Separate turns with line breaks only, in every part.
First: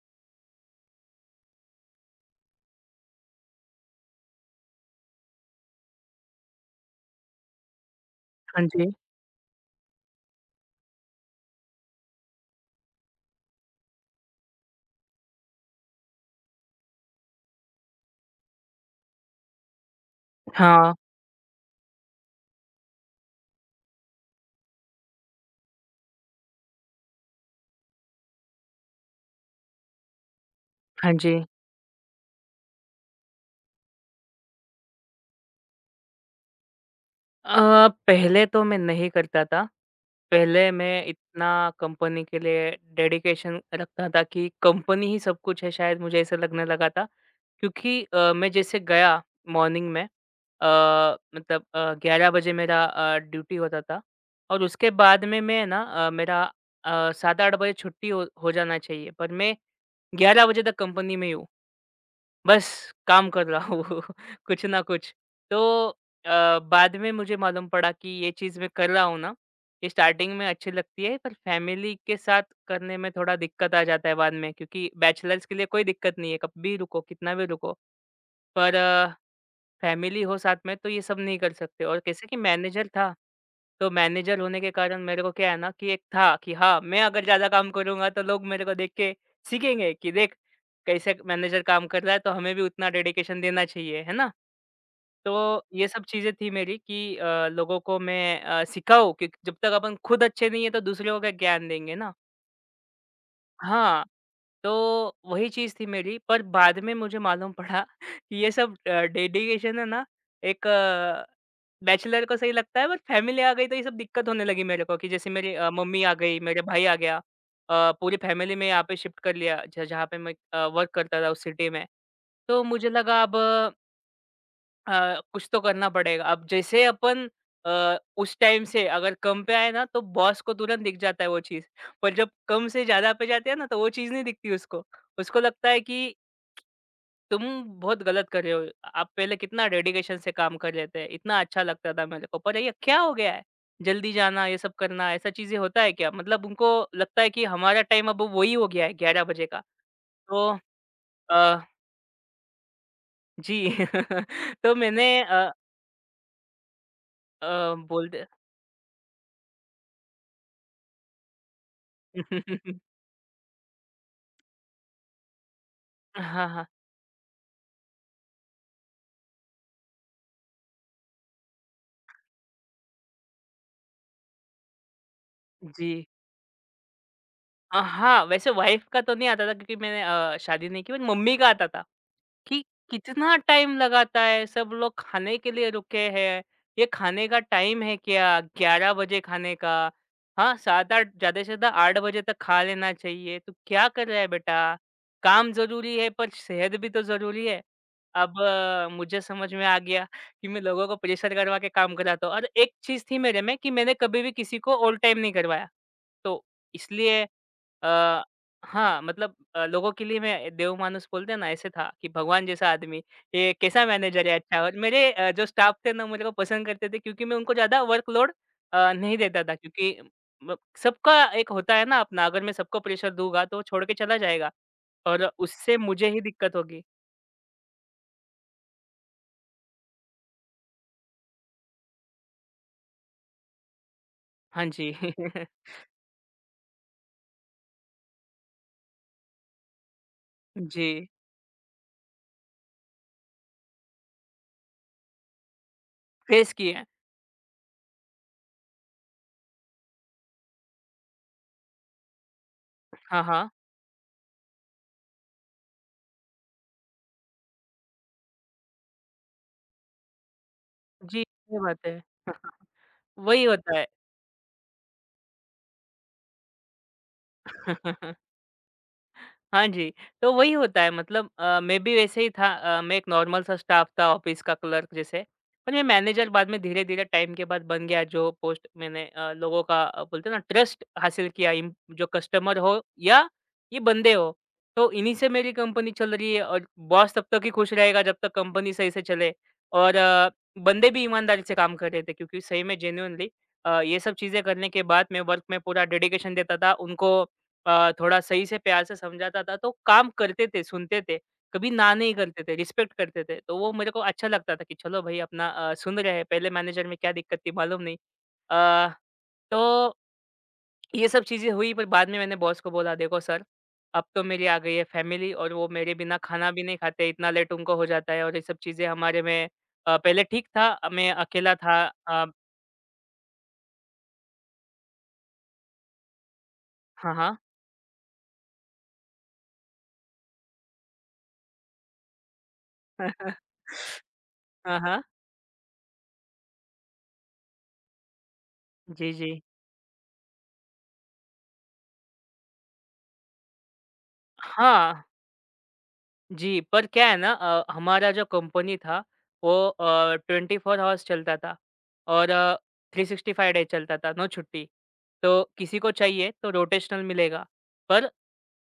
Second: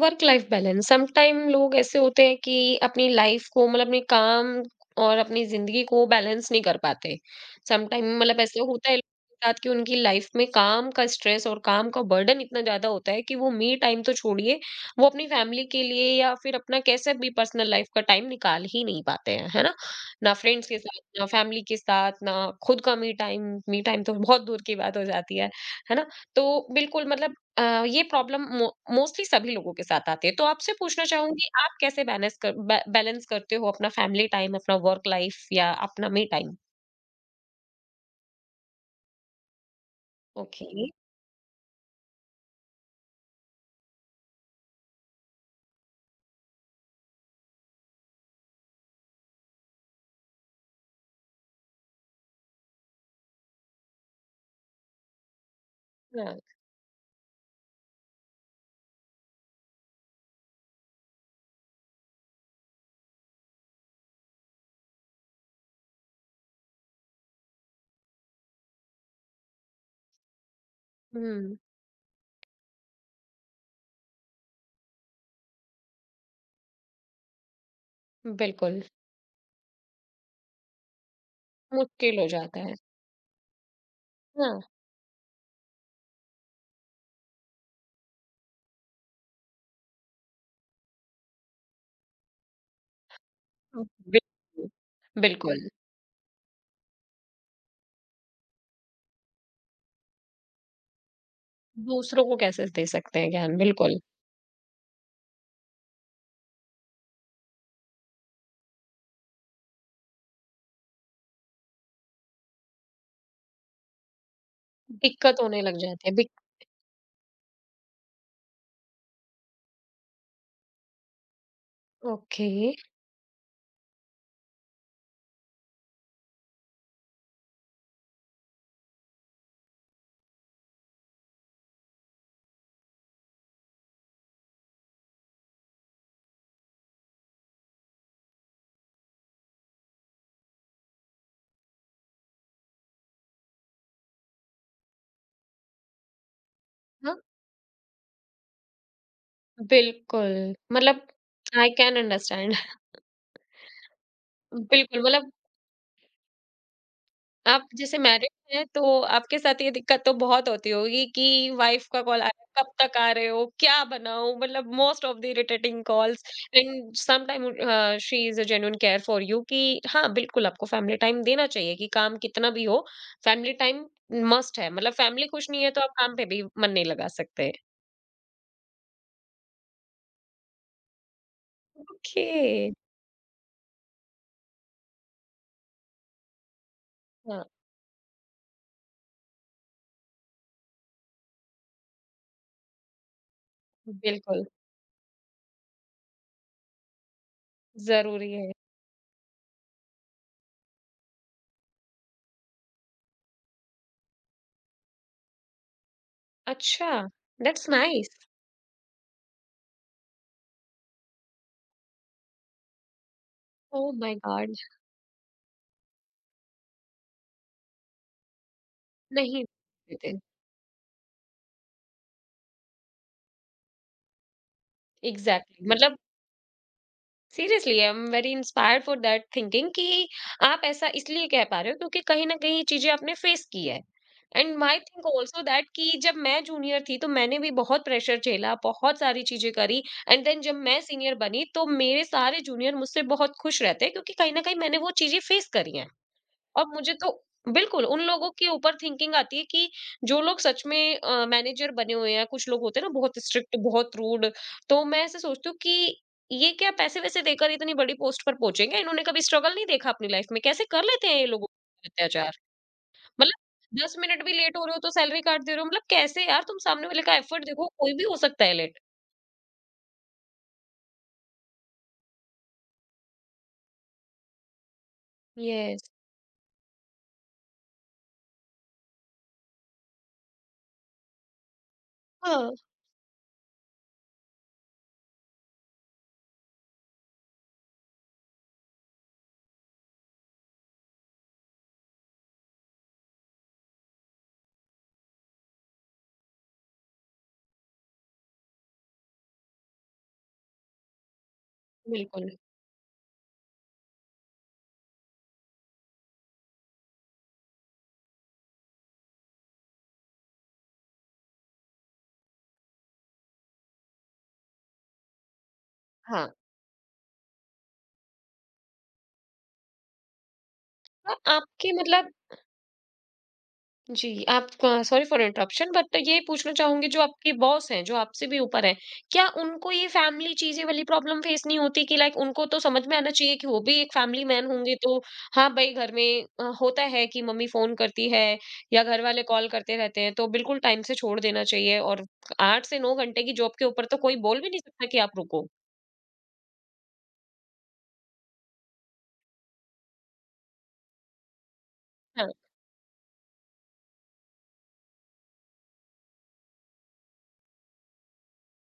Work life balance sometime लोग ऐसे होते हैं कि अपनी लाइफ को मतलब अपने काम और अपनी जिंदगी को बैलेंस नहीं कर पाते। समटाइम मतलब ऐसे
हाँ जी।
होता है लोगों के साथ कि उनकी लाइफ में काम का स्ट्रेस और काम का बर्डन इतना ज्यादा होता है कि वो मी टाइम तो छोड़िए, वो अपनी फैमिली के लिए या फिर अपना कैसे भी पर्सनल लाइफ का टाइम निकाल ही नहीं पाते हैं, है ना? ना फ्रेंड्स के
हाँ,
साथ, ना फैमिली के साथ, ना खुद का मी टाइम। मी टाइम तो बहुत दूर की बात हो जाती है ना? तो बिल्कुल, मतलब ये प्रॉब्लम मो मोस्टली सभी लोगों के साथ आती है। तो आपसे पूछना
हाँ जी।
चाहूँगी, आप कैसे बैलेंस कर बै बैलेंस करते हो अपना फैमिली टाइम, अपना वर्क लाइफ या अपना मी टाइम?
पहले तो मैं नहीं करता था। पहले
ओके,
मैं इतना कंपनी के लिए डेडिकेशन रखता था कि कंपनी ही सब कुछ है शायद मुझे ऐसा लगने लगा था। क्योंकि मैं जैसे गया मॉर्निंग में मतलब 11 बजे मेरा ड्यूटी होता था और उसके बाद में मैं ना
हाँ,
मेरा 7-8 बजे छुट्टी हो जाना चाहिए पर मैं 11 बजे तक कंपनी में ही हूँ। बस काम कर रहा हूँ कुछ ना कुछ। तो बाद में मुझे मालूम पड़ा कि ये चीज़ मैं कर रहा हूँ ना, ये स्टार्टिंग में अच्छी लगती है पर
हुँ,
फैमिली के साथ करने में थोड़ा दिक्कत आ जाता है बाद में क्योंकि बैचलर्स के लिए कोई दिक्कत नहीं है, कब भी रुको, कितना भी रुको। पर
बिल्कुल,
फैमिली हो साथ में तो ये सब नहीं कर सकते और
मुश्किल हो
कैसे कि
जाता है।
मैनेजर था, तो मैनेजर
हाँ,
होने के कारण मेरे को क्या है ना कि एक था कि हाँ, मैं अगर ज़्यादा काम करूँगा तो लोग मेरे को देख के सीखेंगे कि देख कैसे मैनेजर काम कर रहा है तो हमें भी उतना डेडिकेशन देना चाहिए, है ना?
बिल्कुल, बिल्कुल,
तो ये सब चीज़ें थी मेरी कि लोगों को मैं सिखाऊँ कि जब तक अपन खुद अच्छे नहीं है तो दूसरों को क्या ज्ञान देंगे ना?
दूसरों को कैसे दे सकते हैं ज्ञान, बिल्कुल,
हाँ, तो वही चीज़ थी मेरी पर बाद में मुझे मालूम पड़ा कि ये सब डेडिकेशन है ना एक बैचलर को सही लगता है बट फैमिली आ गई तो ये सब दिक्कत होने लगी मेरे को कि जैसे
दिक्कत
मेरी
होने लग
मम्मी
जाती
आ
है, बिक
गई, मेरा भाई आ गया। पूरी फैमिली में यहाँ पे शिफ्ट कर लिया ज जहाँ पे मैं वर्क करता था उस सिटी में।
ओके,
तो मुझे लगा अब कुछ तो करना पड़ेगा। अब जैसे अपन उस टाइम से अगर कम पे आए ना तो बॉस को तुरंत दिख जाता है वो चीज़। पर जब कम से ज़्यादा पे जाते हैं ना तो वो चीज़ नहीं दिखती उसको। उसको लगता है कि तुम बहुत गलत कर रहे हो। आप पहले कितना डेडिकेशन से काम कर लेते हैं। इतना अच्छा लगता था मेरे को। पर ये क्या हो गया है? जल्दी जाना, ये सब करना, ऐसा चीज़ें होता है क्या? मतलब उनको
हाँ,
लगता है कि हमारा टाइम अब वही हो गया है 11 बजे का। तो
बिल्कुल, मतलब
अ,
आई कैन अंडरस्टैंड।
जी तो
बिल्कुल,
मैंने
मतलब
अ अ,
आप जैसे
बोल दिया।
मैरिड हैं तो आपके साथ ये दिक्कत तो बहुत होती होगी कि वाइफ का कॉल आ रहा है, कब तक आ रहे हो, क्या बनाऊँ? मतलब most of the irritating calls
हाँ, हाँ।
And some time she is a genuine care for you कि हाँ, बिल्कुल आपको फैमिली टाइम देना चाहिए कि काम कितना भी हो, फैमिली टाइम मस्ट है। मतलब फैमिली खुश नहीं है तो
जी।
आप काम पे भी मन नहीं लगा सकते।
हाँ, वैसे वाइफ़ का तो नहीं आता था क्योंकि मैंने शादी नहीं की बट मम्मी का आता था कि
ओके,
कितना टाइम लगाता है, सब लोग खाने के लिए रुके हैं, ये खाने का
हाँ,
टाइम है क्या? 11 बजे खाने का। हाँ, 7-8 ज़्यादा से ज़्यादा 8 बजे तक खा लेना चाहिए। तू क्या कर रहा है
बिल्कुल,
बेटा? काम ज़रूरी है पर सेहत भी तो ज़रूरी है।
ज़रूरी
अब
है।
मुझे समझ में आ गया कि मैं लोगों को प्रेशर करवा के काम कराता हूँ और एक चीज़ थी मेरे में कि मैंने कभी भी किसी को ओवरटाइम नहीं करवाया। तो
अच्छा,
इसलिए
दैट्स
अ,
नाइस।
हाँ, मतलब लोगों के लिए मैं देवमानस बोलते हैं ना, ऐसे था कि भगवान जैसा आदमी, ये कैसा
ओह माय
मैनेजर है
गॉड!
अच्छा और मेरे जो स्टाफ थे ना मुझे को पसंद करते थे क्योंकि मैं उनको ज़्यादा वर्कलोड नहीं देता
नहीं
था क्योंकि
देते।
म सबका एक होता है ना अपना, अगर मैं सबको प्रेशर दूँगा तो वो छोड़ के चला जाएगा और
एग्ज़ैक्टली
उससे
मतलब
मुझे ही दिक्कत होगी।
Seriously I am very inspired for that thinking कि आप ऐसा इसलिए कह पा रहे हो क्योंकि कहीं ना कहीं ये चीजें आपने फेस की है। एंड
हाँ
माई
जी।
थिंक ऑल्सो दैट कि जब मैं जूनियर थी तो मैंने भी बहुत प्रेशर झेला, बहुत सारी चीजें करी। एंड देन जब मैं
जी,
सीनियर बनी तो मेरे सारे जूनियर मुझसे बहुत खुश रहते क्योंकि कहीं ना कहीं मैंने वो चीजें फेस करी हैं।
फेस
और
किए हैं।
मुझे तो बिल्कुल उन लोगों के ऊपर थिंकिंग आती है कि जो लोग सच में मैनेजर बने हुए हैं, कुछ लोग होते हैं ना बहुत
हाँ, हाँ।
स्ट्रिक्ट, बहुत रूड। तो मैं ऐसे सोचती हूँ कि ये क्या पैसे वैसे देकर इतनी बड़ी पोस्ट पर पहुंचेंगे, इन्होंने कभी स्ट्रगल नहीं देखा अपनी लाइफ में, कैसे कर लेते हैं
जी,
ये लोग
सही बात है।
अत्याचार।
वही होता
मतलब
है।
10 मिनट भी लेट हो रहे हो तो सैलरी काट दे रहे हो, मतलब कैसे यार, तुम सामने वाले का एफर्ट देखो, कोई भी हो सकता है लेट।
हाँ जी, तो वही होता है मतलब मैं भी वैसे ही था मैं एक नॉर्मल सा स्टाफ था ऑफ़िस का क्लर्क जैसे, पर मैं
यस,
मैनेजर बाद में धीरे-धीरे टाइम के बाद बन गया जो पोस्ट मैंने लोगों का बोलते हैं ना ट्रस्ट हासिल किया इम जो
हाँ,
कस्टमर हो या ये बंदे हो, तो इन्हीं से मेरी कंपनी चल रही है और बॉस तब तक ही खुश रहेगा जब तक कंपनी सही से चले और बंदे भी ईमानदारी से काम कर रहे थे क्योंकि सही में जेन्युइनली ये सब चीज़ें करने के बाद मैं वर्क में पूरा डेडिकेशन देता था उनको थोड़ा सही से प्यार से समझाता था, तो काम करते थे, सुनते थे। कभी ना नहीं
बिल्कुल,
करते थे, रिस्पेक्ट करते थे। तो वो मेरे को अच्छा लगता था कि चलो भाई अपना सुन रहे हैं, पहले मैनेजर में क्या दिक्कत थी मालूम नहीं। अ, तो ये सब चीज़ें हुई पर बाद में मैंने बॉस को बोला देखो सर, अब तो मेरी आ गई है फैमिली और वो मेरे बिना
हाँ,
खाना भी नहीं खाते, इतना लेट उनको हो जाता है और ये सब चीज़ें हमारे में पहले ठीक था, मैं
तो
अकेला
आपके
था
मतलब
अ,
जी, आप सॉरी फॉर इंटरप्शन बट ये पूछना चाहूँगी, जो
हाँ,
आपके
हाँ।
बॉस हैं, जो आपसे भी ऊपर हैं, क्या उनको ये फैमिली चीज़ें वाली प्रॉब्लम फेस नहीं होती कि लाइक उनको तो समझ में आना चाहिए कि वो भी एक फैमिली मैन होंगे
हाँ,
तो
हाँ।
हाँ भाई, घर में होता है कि मम्मी फ़ोन करती है या घर
जी,
वाले
जी।
कॉल करते रहते हैं तो बिल्कुल टाइम से छोड़ देना चाहिए। और 8 से 9 घंटे की जॉब के ऊपर तो कोई बोल भी नहीं सकता कि
हाँ।
आप रुको।
जी, पर क्या है ना हमारा जो कंपनी था वो 24 हॉर्स चलता था
हाँ,
और 365 डे चलता था, नो छुट्टी। तो किसी को चाहिए तो रोटेशनल मिलेगा, पर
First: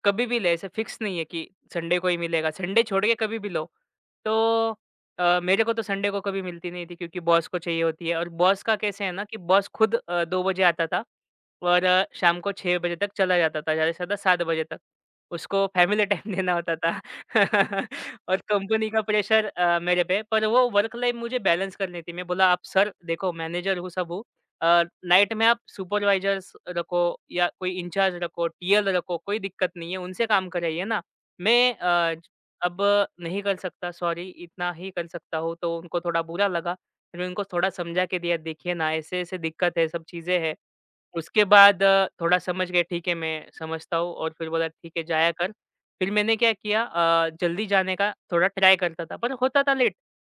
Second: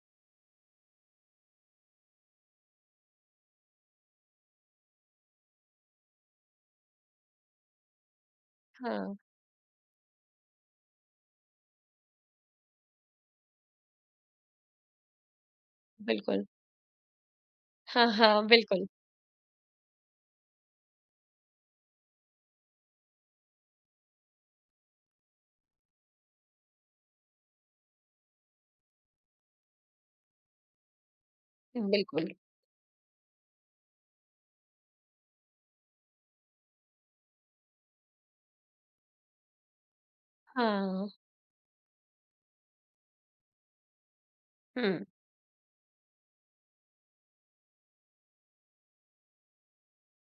कभी भी ले ऐसे फिक्स नहीं है कि संडे को ही मिलेगा, संडे छोड़ के कभी भी लो। तो मेरे को तो संडे को कभी मिलती नहीं थी क्योंकि बॉस को चाहिए होती है और बॉस का कैसे है
हाँ,
ना कि बॉस खुद 2 बजे आता था और शाम को 6 बजे तक चला जाता था, ज़्यादा से ज़्यादा 7 बजे तक। उसको फैमिली टाइम
बिल्कुल।
देना होता था।
हाँ,
और
हाँ, बिल्कुल,
कंपनी का प्रेशर मेरे पे पर वो वर्क लाइफ मुझे बैलेंस करनी थी। मैं बोला आप सर देखो मैनेजर हूँ, सब हूँ। नाइट में आप सुपरवाइज़र्स रखो या कोई इंचार्ज रखो, टीएल रखो, कोई दिक्कत नहीं है, उनसे काम कराइए ना। मैं अ, ज
बिल्कुल।
अब नहीं कर सकता सॉरी इतना ही कर सकता हूँ, तो उनको थोड़ा बुरा लगा। फिर मैं उनको थोड़ा समझा के दिया देखिए ना ऐसे-ऐसे दिक्कत है, सब चीज़ें हैं।
हाँ,
उसके बाद थोड़ा समझ गए ठीक है मैं समझता हूँ और फिर बोला ठीक है
हुँ,
जाया कर। फिर मैंने क्या किया जल्दी जाने का थोड़ा ट्राई करता था, पर होता था लेट।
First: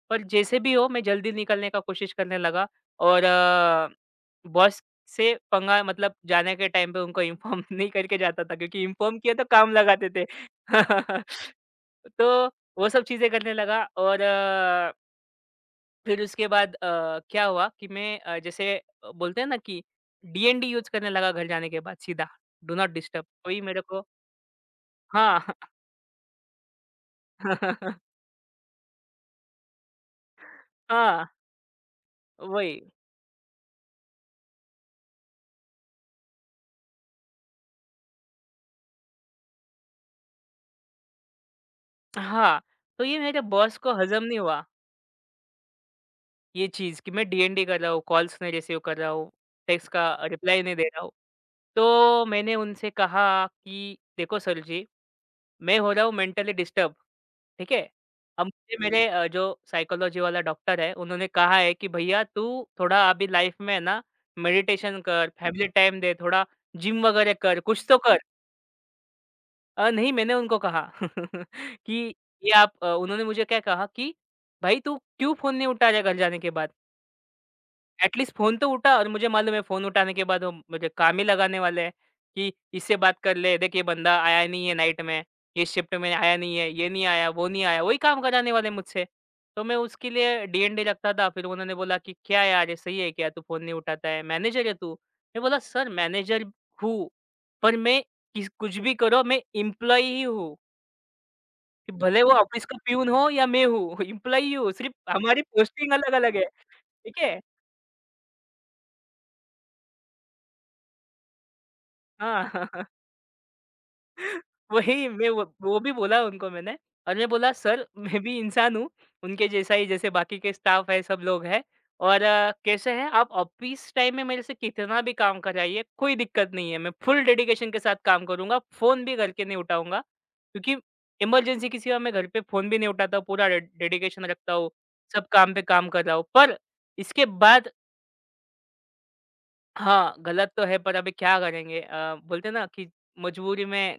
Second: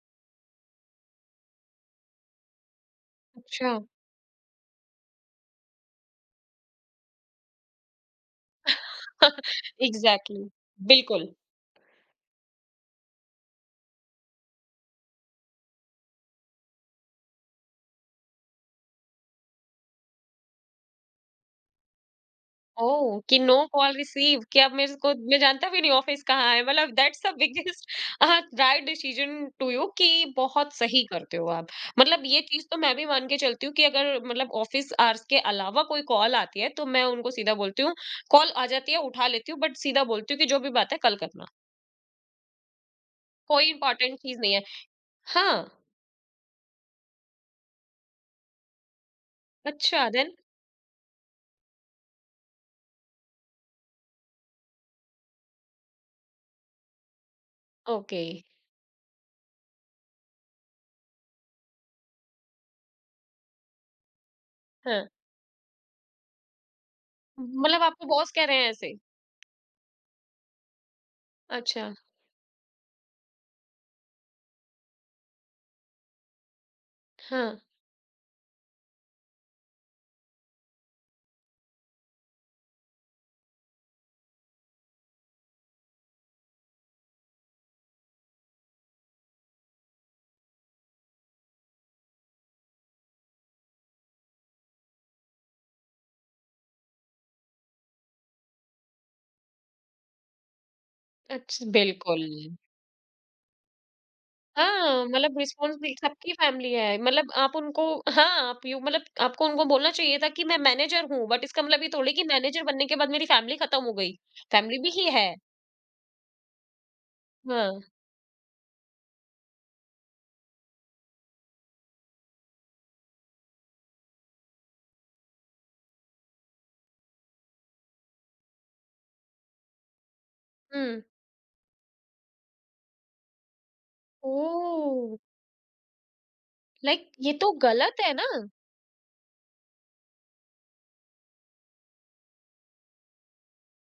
पर जैसे भी हो मैं जल्दी निकलने का कोशिश करने लगा और
अच्छा।
बॉस से पंगा मतलब जाने के टाइम पे उनको इन्फॉर्म नहीं करके जाता था क्योंकि इन्फॉर्म किया तो काम लगाते थे।
एग्जैक्टली, बिल्कुल,
तो वो सब चीज़ें करने लगा और फिर उसके बाद क्या हुआ कि मैं जैसे बोलते हैं ना कि डीएनडी यूज़ करने लगा घर जाने के बाद सीधा, डू नॉट
ओह
डिस्टर्ब
कि नो
कोई मेरे
कॉल
को
रिसीव, कि अब मेरे को मैं
हाँ।
जानता भी नहीं ऑफिस कहाँ है, मतलब that's the biggest right decision to you. कि बहुत सही
हाँ।
करते हो आप। मतलब ये चीज तो
वही,
मैं भी मान के चलती हूँ कि अगर मतलब ऑफिस आवर्स के अलावा कोई कॉल आती है तो मैं उनको सीधा बोलती हूँ, कॉल आ जाती है उठा लेती हूँ बट सीधा बोलती हूँ कि जो भी बात है कल करना,
हाँ, तो ये मेरे
कोई
बॉस को
इंपॉर्टेंट
हज़म नहीं
चीज नहीं है।
हुआ,
हाँ,
ये चीज़ कि मैं डीएनडी कर रहा हूँ, कॉल्स नहीं रिसीव कर रहा हूँ, टेक्स्ट
अच्छा
का
देन,
रिप्लाई नहीं दे रहा हूँ। तो मैंने उनसे कहा कि देखो सर जी, मैं हो रहा हूँ मेंटली डिस्टर्ब, ठीक है?
ओके,
अब मुझे मेरे जो साइकोलॉजी वाला डॉक्टर है, उन्होंने कहा है कि भैया तू थोड़ा अभी लाइफ़ में है ना मेडिटेशन
हाँ,
कर, फैमिली टाइम दे, थोड़ा जिम वगैरह कर,
मतलब
कुछ तो
आपको
कर।
बॉस कह रहे हैं ऐसे?
नहीं मैंने उनको कहा
अच्छा,
कि ये आप उन्होंने मुझे क्या कहा कि भाई तू क्यों फ़ोन नहीं उठा रहा है घर जाने के बाद?
हाँ,
एटलीस्ट फ़ोन तो उठा और मुझे मालूम है फ़ोन उठाने के बाद वो मुझे काम ही लगाने वाले हैं कि इससे बात कर ले, देख ये बंदा आया नहीं है नाइट में, ये शिफ्ट में आया नहीं है, ये नहीं आया, वो नहीं आया, वही काम कराने वाले हैं मुझसे। तो मैं उसके लिए डीएनडी रखता था, फिर उन्होंने बोला कि क्या यार ये सही है क्या तू फ़ोन नहीं उठाता है? मैनेजर है तू। मैं बोला सर मैनेजर हूँ, पर मैं किस कुछ भी करो मैं एम्प्लॉयी ही हूँ।
अच्छ
कि भले वो
बिल्कुल।
ऑफिस का पियून हो या मैं हूँ, एम्प्लॉयी हूँ, सिर्फ़
हाँ, मतलब
हमारी पोस्टिंग
रिस्पॉन्सिबिल सबकी
अलग-अलग है,
फैमिली है,
ठीक
मतलब
है?
आप उनको हाँ, आप यू, मतलब आपको उनको बोलना चाहिए था कि मैं मैनेजर हूँ, बट इसका मतलब ये थोड़ी कि
हाँ,
मैनेजर बनने के बाद मेरी फैमिली खत्म हो गई, फैमिली भी
वही
ही
मैं
है।
वो भी बोला उनको मैंने। और मैं बोला
हाँ,
सर मैं भी इंसान हूँ, उनके जैसा ही जैसे बाकी के स्टाफ है, सब लोग हैं। और कैसे हैं आप ऑफिस टाइम में मेरे से कितना भी काम कराइए, कोई दिक्कत नहीं है, मैं फुल डेडिकेशन के साथ काम करूँगा, फ़ोन भी घर के नहीं उठाऊँगा, क्योंकि
हुँ।
इमरजेंसी के सिवा मैं घर पे फ़ोन भी नहीं उठाता, हूँ, पूरा डे डेडिकेशन रखता हूँ,
ओह!
सब काम पे काम कर रहा हूँ। पर
लाइक
इसके
ये तो
बाद
गलत है ना?
हाँ, गलत तो है पर अभी क्या करेंगे, बोलते हैं ना कि मजबूरी में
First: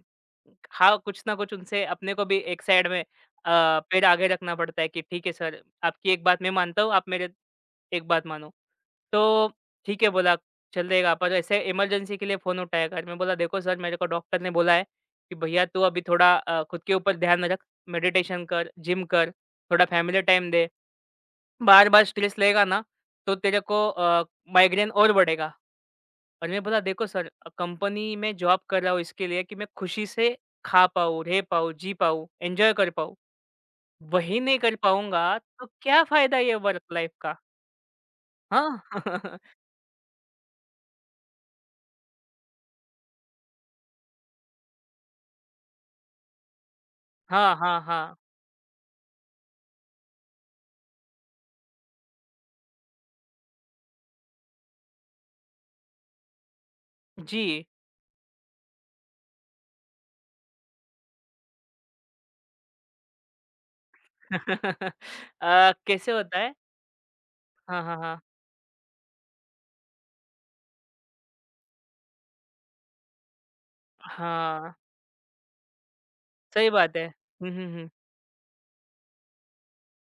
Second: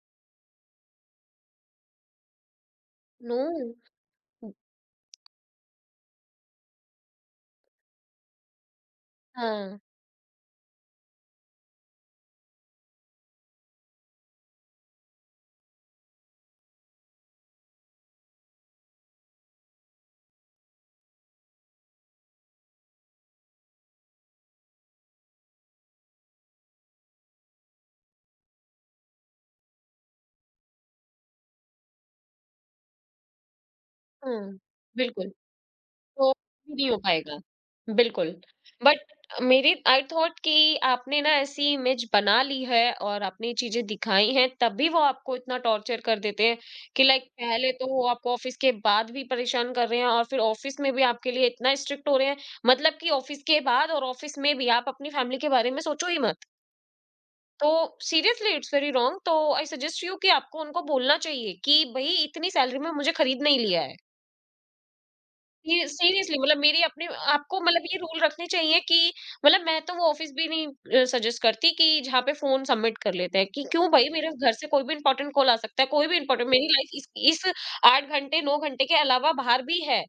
हाँ, कुछ ना कुछ उनसे अपने को भी एक साइड में
नो।
पैर आगे
उ
रखना पड़ता है कि ठीक है सर, आपकी एक बात मैं मानता हूँ, आप मेरे एक बात मानो। तो
हाँ,
ठीक है बोला, चलेगा पर ऐसे इमरजेंसी के लिए फ़ोन उठाया कर। मैं बोला देखो सर मेरे को डॉक्टर ने बोला है कि भैया तू अभी थोड़ा खुद के ऊपर ध्यान रख, मेडिटेशन कर, जिम कर, थोड़ा फैमिली टाइम दे। बार-बार स्ट्रेस लेगा ना तो तेरे को माइग्रेन और बढ़ेगा। और मैं बोला देखो सर, कंपनी में जॉब कर रहा हूँ इसके लिए कि मैं खुशी से खा पाऊँ, रह पाऊँ, जी पाऊँ, एन्जॉय कर पाऊँ। वही
हाँ,
नहीं कर
बिल्कुल।
पाऊँगा तो क्या
तो
फ़ायदा ये
भी
वर्क
नहीं हो
लाइफ़ का?
पाएगा। बिल्कुल,
हाँ।
बट मेरी आई थॉट कि आपने ना ऐसी इमेज बना ली है और आपने ये चीज़ें दिखाई हैं, तब भी वो आपको इतना टॉर्चर कर देते हैं कि लाइक
हाँ,
पहले
हाँ,
तो वो
हाँ।
आपको ऑफिस के बाद भी परेशान कर रहे हैं और फिर ऑफिस में भी आपके लिए इतना स्ट्रिक्ट हो रहे हैं, मतलब कि ऑफिस के बाद और ऑफिस में भी आप अपनी फैमिली के बारे में सोचो ही मत।
जी।
तो सीरियसली इट्स वेरी रॉन्ग, तो आई सजेस्ट यू कि आपको उनको बोलना चाहिए कि भई इतनी सैलरी में मुझे खरीद नहीं लिया है। ये
कैसे होता
सीरियसली
है?
मतलब मेरी अपने आपको,
हाँ,
मतलब
हाँ,
ये
हाँ।
रूल रखने चाहिए कि मतलब मैं तो वो ऑफिस भी नहीं सजेस्ट करती कि जहाँ पे फोन सबमिट कर लेते हैं, कि क्यों भाई, मेरे घर से
हाँ,
कोई भी इंपॉर्टेंट कॉल आ सकता है, कोई भी इंपॉर्टेंट मेरी
सही
लाइफ
बात है।
इस,
हुँ,
इस
हुँ, हुँ।
8 घंटे 9 घंटे के अलावा बाहर भी है।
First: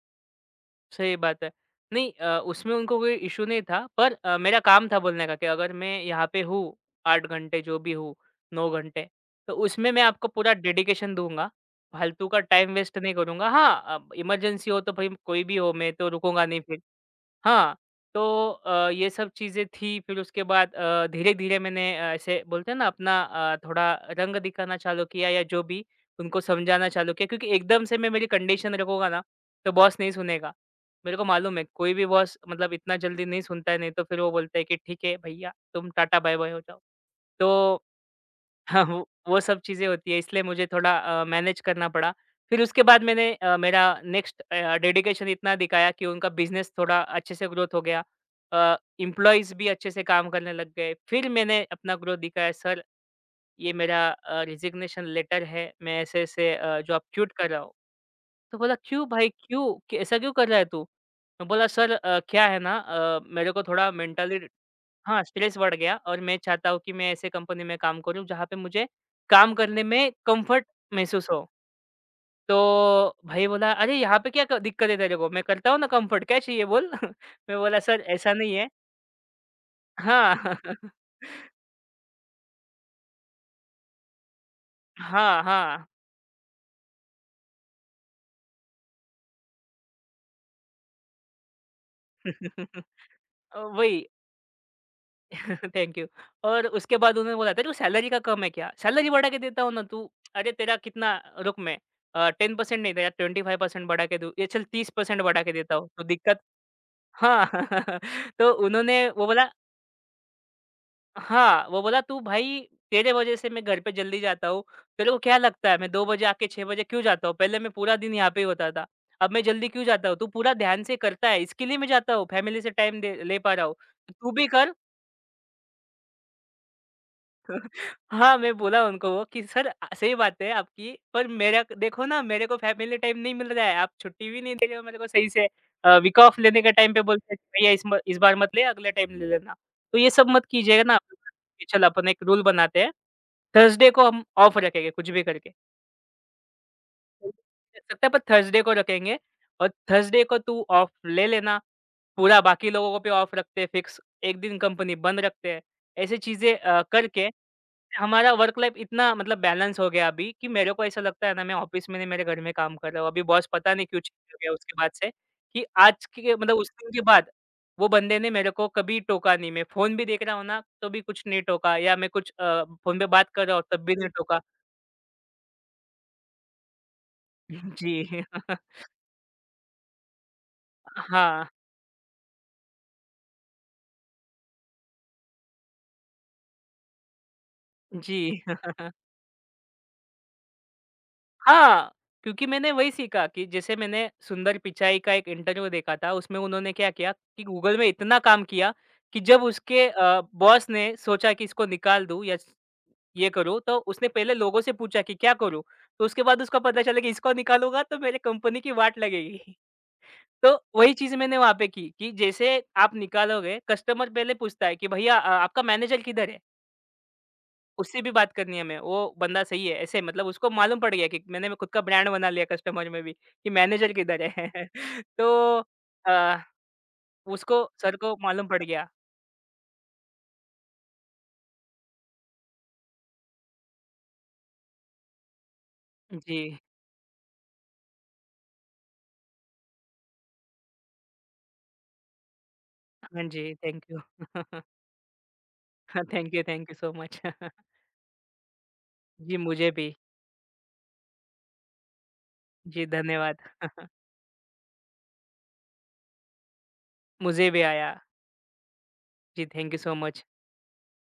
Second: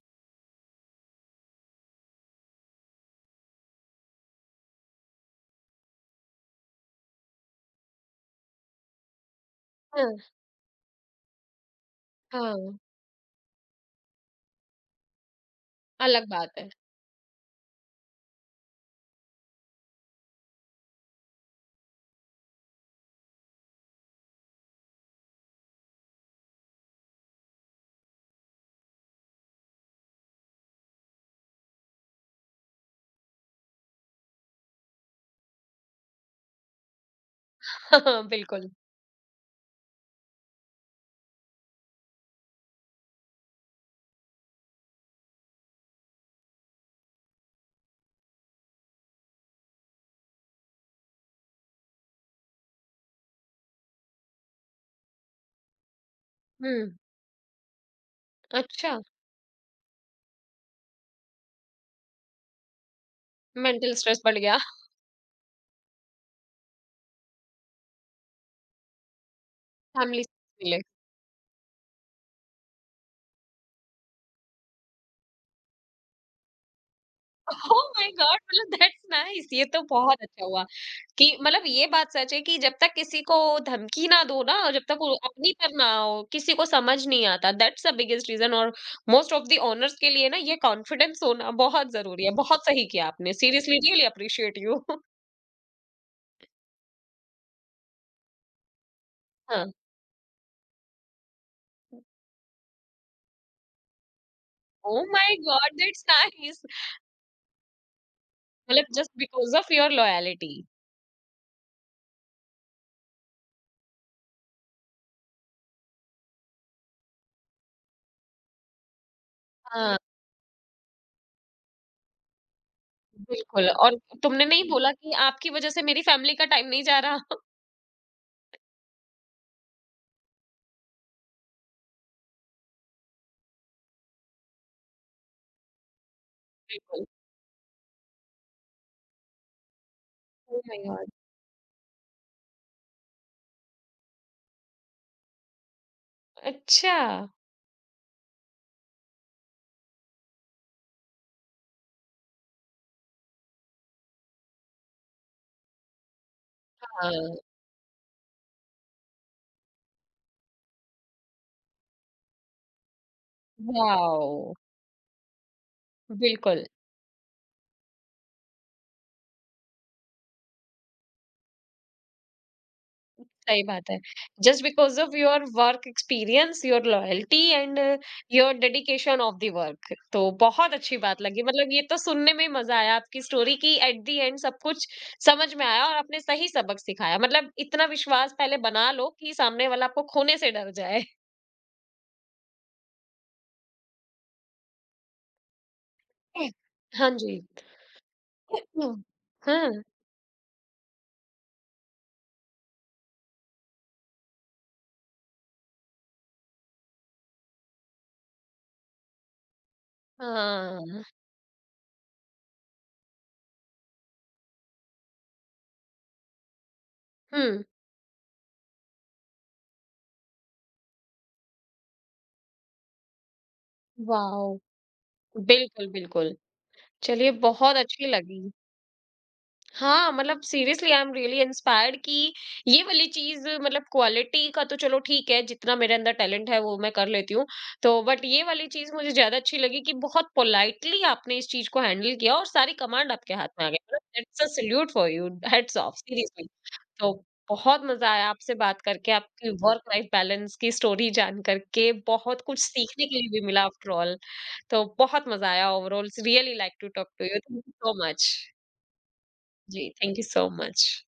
सही बात है। नहीं, उसमें उनको कोई इश्यू नहीं था पर मेरा काम था बोलने का कि अगर मैं यहाँ पे हूँ 8 घंटे जो भी हूँ, 9 घंटे, तो उसमें मैं
हाँ,
आपको पूरा डेडिकेशन दूँगा। फालतू का टाइम
हाँ,
वेस्ट नहीं करूँगा। हाँ, अब इमरजेंसी हो तो भाई कोई भी हो मैं तो
अलग
रुकूँगा
बात
नहीं
है।
फिर। हाँ, तो ये सब चीज़ें थी। फिर उसके बाद धीरे-धीरे मैंने ऐसे बोलते हैं ना अपना थोड़ा रंग दिखाना चालू किया या जो भी, उनको समझाना चालू किया क्योंकि एकदम से मैं मेरी कंडीशन रखूँगा ना, तो बॉस नहीं सुनेगा। मेरे को मालूम है कोई भी बॉस मतलब इतना जल्दी नहीं सुनता है, नहीं तो फिर वो बोलता है कि ठीक है भैया तुम टाटा बाय-बाय हो जाओ। तो
हाँ, बिल्कुल,
हाँ, वो सब चीज़ें होती हैं इसलिए मुझे थोड़ा मैनेज करना पड़ा। फिर उसके बाद मैंने मेरा नेक्स्ट डेडिकेशन इतना दिखाया कि उनका बिज़नेस थोड़ा अच्छे से ग्रोथ हो गया। एम्प्लॉइज़ भी अच्छे से काम करने लग गए। फिर मैंने अपना ग्रोथ दिखाया, सर ये मेरा रिज़िग्नेशन लेटर है, मैं ऐसे-ऐसे
हम्म,
जॉब क्विट कर रहा हूँ। तो बोला
अच्छा,
क्यों भाई क्यों? ऐसा क्यों कर रहा है तू? मैं बोला सर, क्या है ना, मेरे को थोड़ा
मेंटल स्ट्रेस बढ़
मेंटली
गया,
हाँ, स्ट्रेस बढ़ गया और मैं चाहता हूँ कि मैं ऐसे कंपनी में काम करूँ जहाँ पे मुझे काम करने में
फैमिली
कम्फ़र्ट
मिले,
महसूस हो। तो भाई बोला, "अरे! यहाँ पे क्या क दिक्कत है तेरे को? मैं करता हूँ ना कम्फ़र्ट, क्या चाहिए बोल?" मैं
ओह
बोला, "सर
माय
ऐसा
गॉड
नहीं है।"
मतलब दैट्स नाइस, ये तो बहुत अच्छा
हाँ।
हुआ कि मतलब ये बात सच है कि जब तक किसी को धमकी ना दो ना और जब तक वो
हाँ,
अपनी पर
हाँ।
ना हो किसी को समझ नहीं आता, दैट्स द बिगेस्ट रीजन। और मोस्ट ऑफ द ओनर्स के लिए ना ये कॉन्फिडेंस होना बहुत जरूरी है, बहुत सही किया आपने, सीरियसली
वही।
Really appreciate you.
Thank you. और उसके बाद उन्होंने बोला, "तेरे को सैलरी का कम है क्या? सैलरी बढ़ा के देता हूँ
हाँ,
ना। तू अरे! तेरा कितना रुक मैं, 10% नहीं देगा, 25% बढ़ा के दूँ, ये चल
ओह
30%
माय
बढ़ा के देता
गॉड,
हूँ, तो
दैट्स
दिक्कत।"
नाइस,
हाँ। तो
मतलब
उन्होंने
जस्ट
वो बोला।
Because of your loyalty.
हाँ, वो बोला, "तू भाई तेरे वज़ह से मैं घर पे जल्दी जाता हूँ। तेरे को क्या लगता है मैं 2 बजे आके 6 बजे क्यों जाता हूँ? पहले मैं पूरा दिन यहाँ पे ही होता था। अब मैं जल्दी क्यों
हाँ,
जाता हूँ? तू पूरा ध्यान से करता है इसके लिए मैं जाता हूँ, फैमिली से टाइम दे ले पा रहा
बिल्कुल,
हूँ।
और
तू
तुमने
भी
नहीं
कर।"
बोला कि आपकी वजह से मेरी फैमिली का टाइम नहीं जा रहा।
हाँ, मैं बोला उनको वो कि सर, सही बात है आपकी पर मेरा देखो ना मेरे को फैमिली टाइम नहीं मिल रहा है, आप छुट्टी भी नहीं दे रहे हो मेरे को सही से, वीक ऑफ लेने के टाइम पे
बिल्कुल,
बोलते हैं कि भैया इस बार मत ले अगले टाइम ले लेना। तो ये सब मत
ओह माय
कीजिएगा ना आप।
गॉड,
कि चलो अपन एक रूल बनाते हैं, थर्सडे को हम ऑफ रखेंगे कुछ भी करके।
अच्छा,
रख सकता है पर थर्सडे को रखेंगे और थर्सडे को तू ऑफ ले लेना, पूरा बाकी लोगों को भी ऑफ रखते हैं फिक्स, एक दिन कंपनी बंद रखते हैं। ऐसी चीज़ें
हाँ,
करके हमारा वर्क लाइफ इतना मतलब बैलेंस हो गया अभी कि मेरे को ऐसा लगता है ना मैं ऑफिस में नहीं मेरे घर में काम कर रहा हूँ। अभी बॉस पता नहीं क्यों चेंज हो गया
वाओ!
उसके बाद से कि आज के मतलब
बिल्कुल,
उस दिन के बाद वो बंदे ने मेरे को कभी टोका नहीं। मैं फ़ोन भी देख रहा हूँ ना तो भी कुछ नहीं टोका, या मैं कुछ फ़ोन पे बात कर रहा
सही
हूँ तब
बात
भी
है।
नहीं टोका।
Just because of your work experience, your loyalty and
जी।
Your dedication of the work. तो बहुत अच्छी बात लगी,
हाँ,
मतलब ये तो सुनने में ही मज़ा आया आपकी स्टोरी की, एट द एंड सब कुछ समझ में आया और आपने सही सबक सिखाया। मतलब इतना विश्वास
जी।
पहले बना लो कि सामने वाला आपको खोने से डर जाए।
हाँ, क्योंकि मैंने वही सीखा कि जैसे मैंने सुंदर पिचाई का एक इंटरव्यू देखा था, उसमें उन्होंने क्या
हाँ
किया
जी।
कि गूगल में इतना काम किया
हम्म,
कि जब
हाँ,
उसके बॉस ने सोचा कि इसको निकाल दूँ या ये करूँ, तो उसने पहले लोगों से पूछा कि क्या करूँ? तो उसके बाद उसको पता चला कि इसको निकालूँगा तो मेरे कंपनी की वाट लगेगी। तो वही
हाँ,
चीज़ मैंने वहाँ पे की कि जैसे आप निकालोगे, कस्टमर पहले पूछता है कि भैया, आपका मैनेजर किधर है?
हुँ,
उससे भी बात करनी है हमें, वो बंदा सही है, ऐसे मतलब उसको मालूम पड़ गया कि मैंने खुद का ब्रांड बना लिया कस्टमर में भी, कि मैनेजर किधर
वाओ!
है। तो
बिल्कुल, बिल्कुल।
अ,
चलिए,
उसको
बहुत
सर
अच्छी
को
लगी।
मालूम पड़ गया।
हाँ, मतलब seriously I am really inspired कि ये वाली चीज़ मतलब क्वालिटी का तो चलो ठीक है, जितना मेरे अंदर
जी,
टैलेंट है वो मैं कर लेती हूँ। तो बट ये वाली चीज़ मुझे ज़्यादा अच्छी लगी कि बहुत पोलाइटली आपने इस चीज़ को हैंडल किया और सारी कमांड
हाँ
आपके हाथ
जी,
में आ गई।
Thank you.
मतलब that's a salute for you, hats off seriously.
Thank you so
तो
मच।
बहुत मज़ा आया आपसे बात करके,
जी,
आपकी
मुझे
वर्क
भी।
लाइफ बैलेंस की स्टोरी जान करके बहुत कुछ
जी,
सीखने के लिए
धन्यवाद।
भी मिला आफ्टर ऑल। तो बहुत मज़ा आया overall, really like to talk to you.
मुझे भी
थैंक यू
आया।
So much.
जी, thank you
Gee,
so
thank you
much.
so much.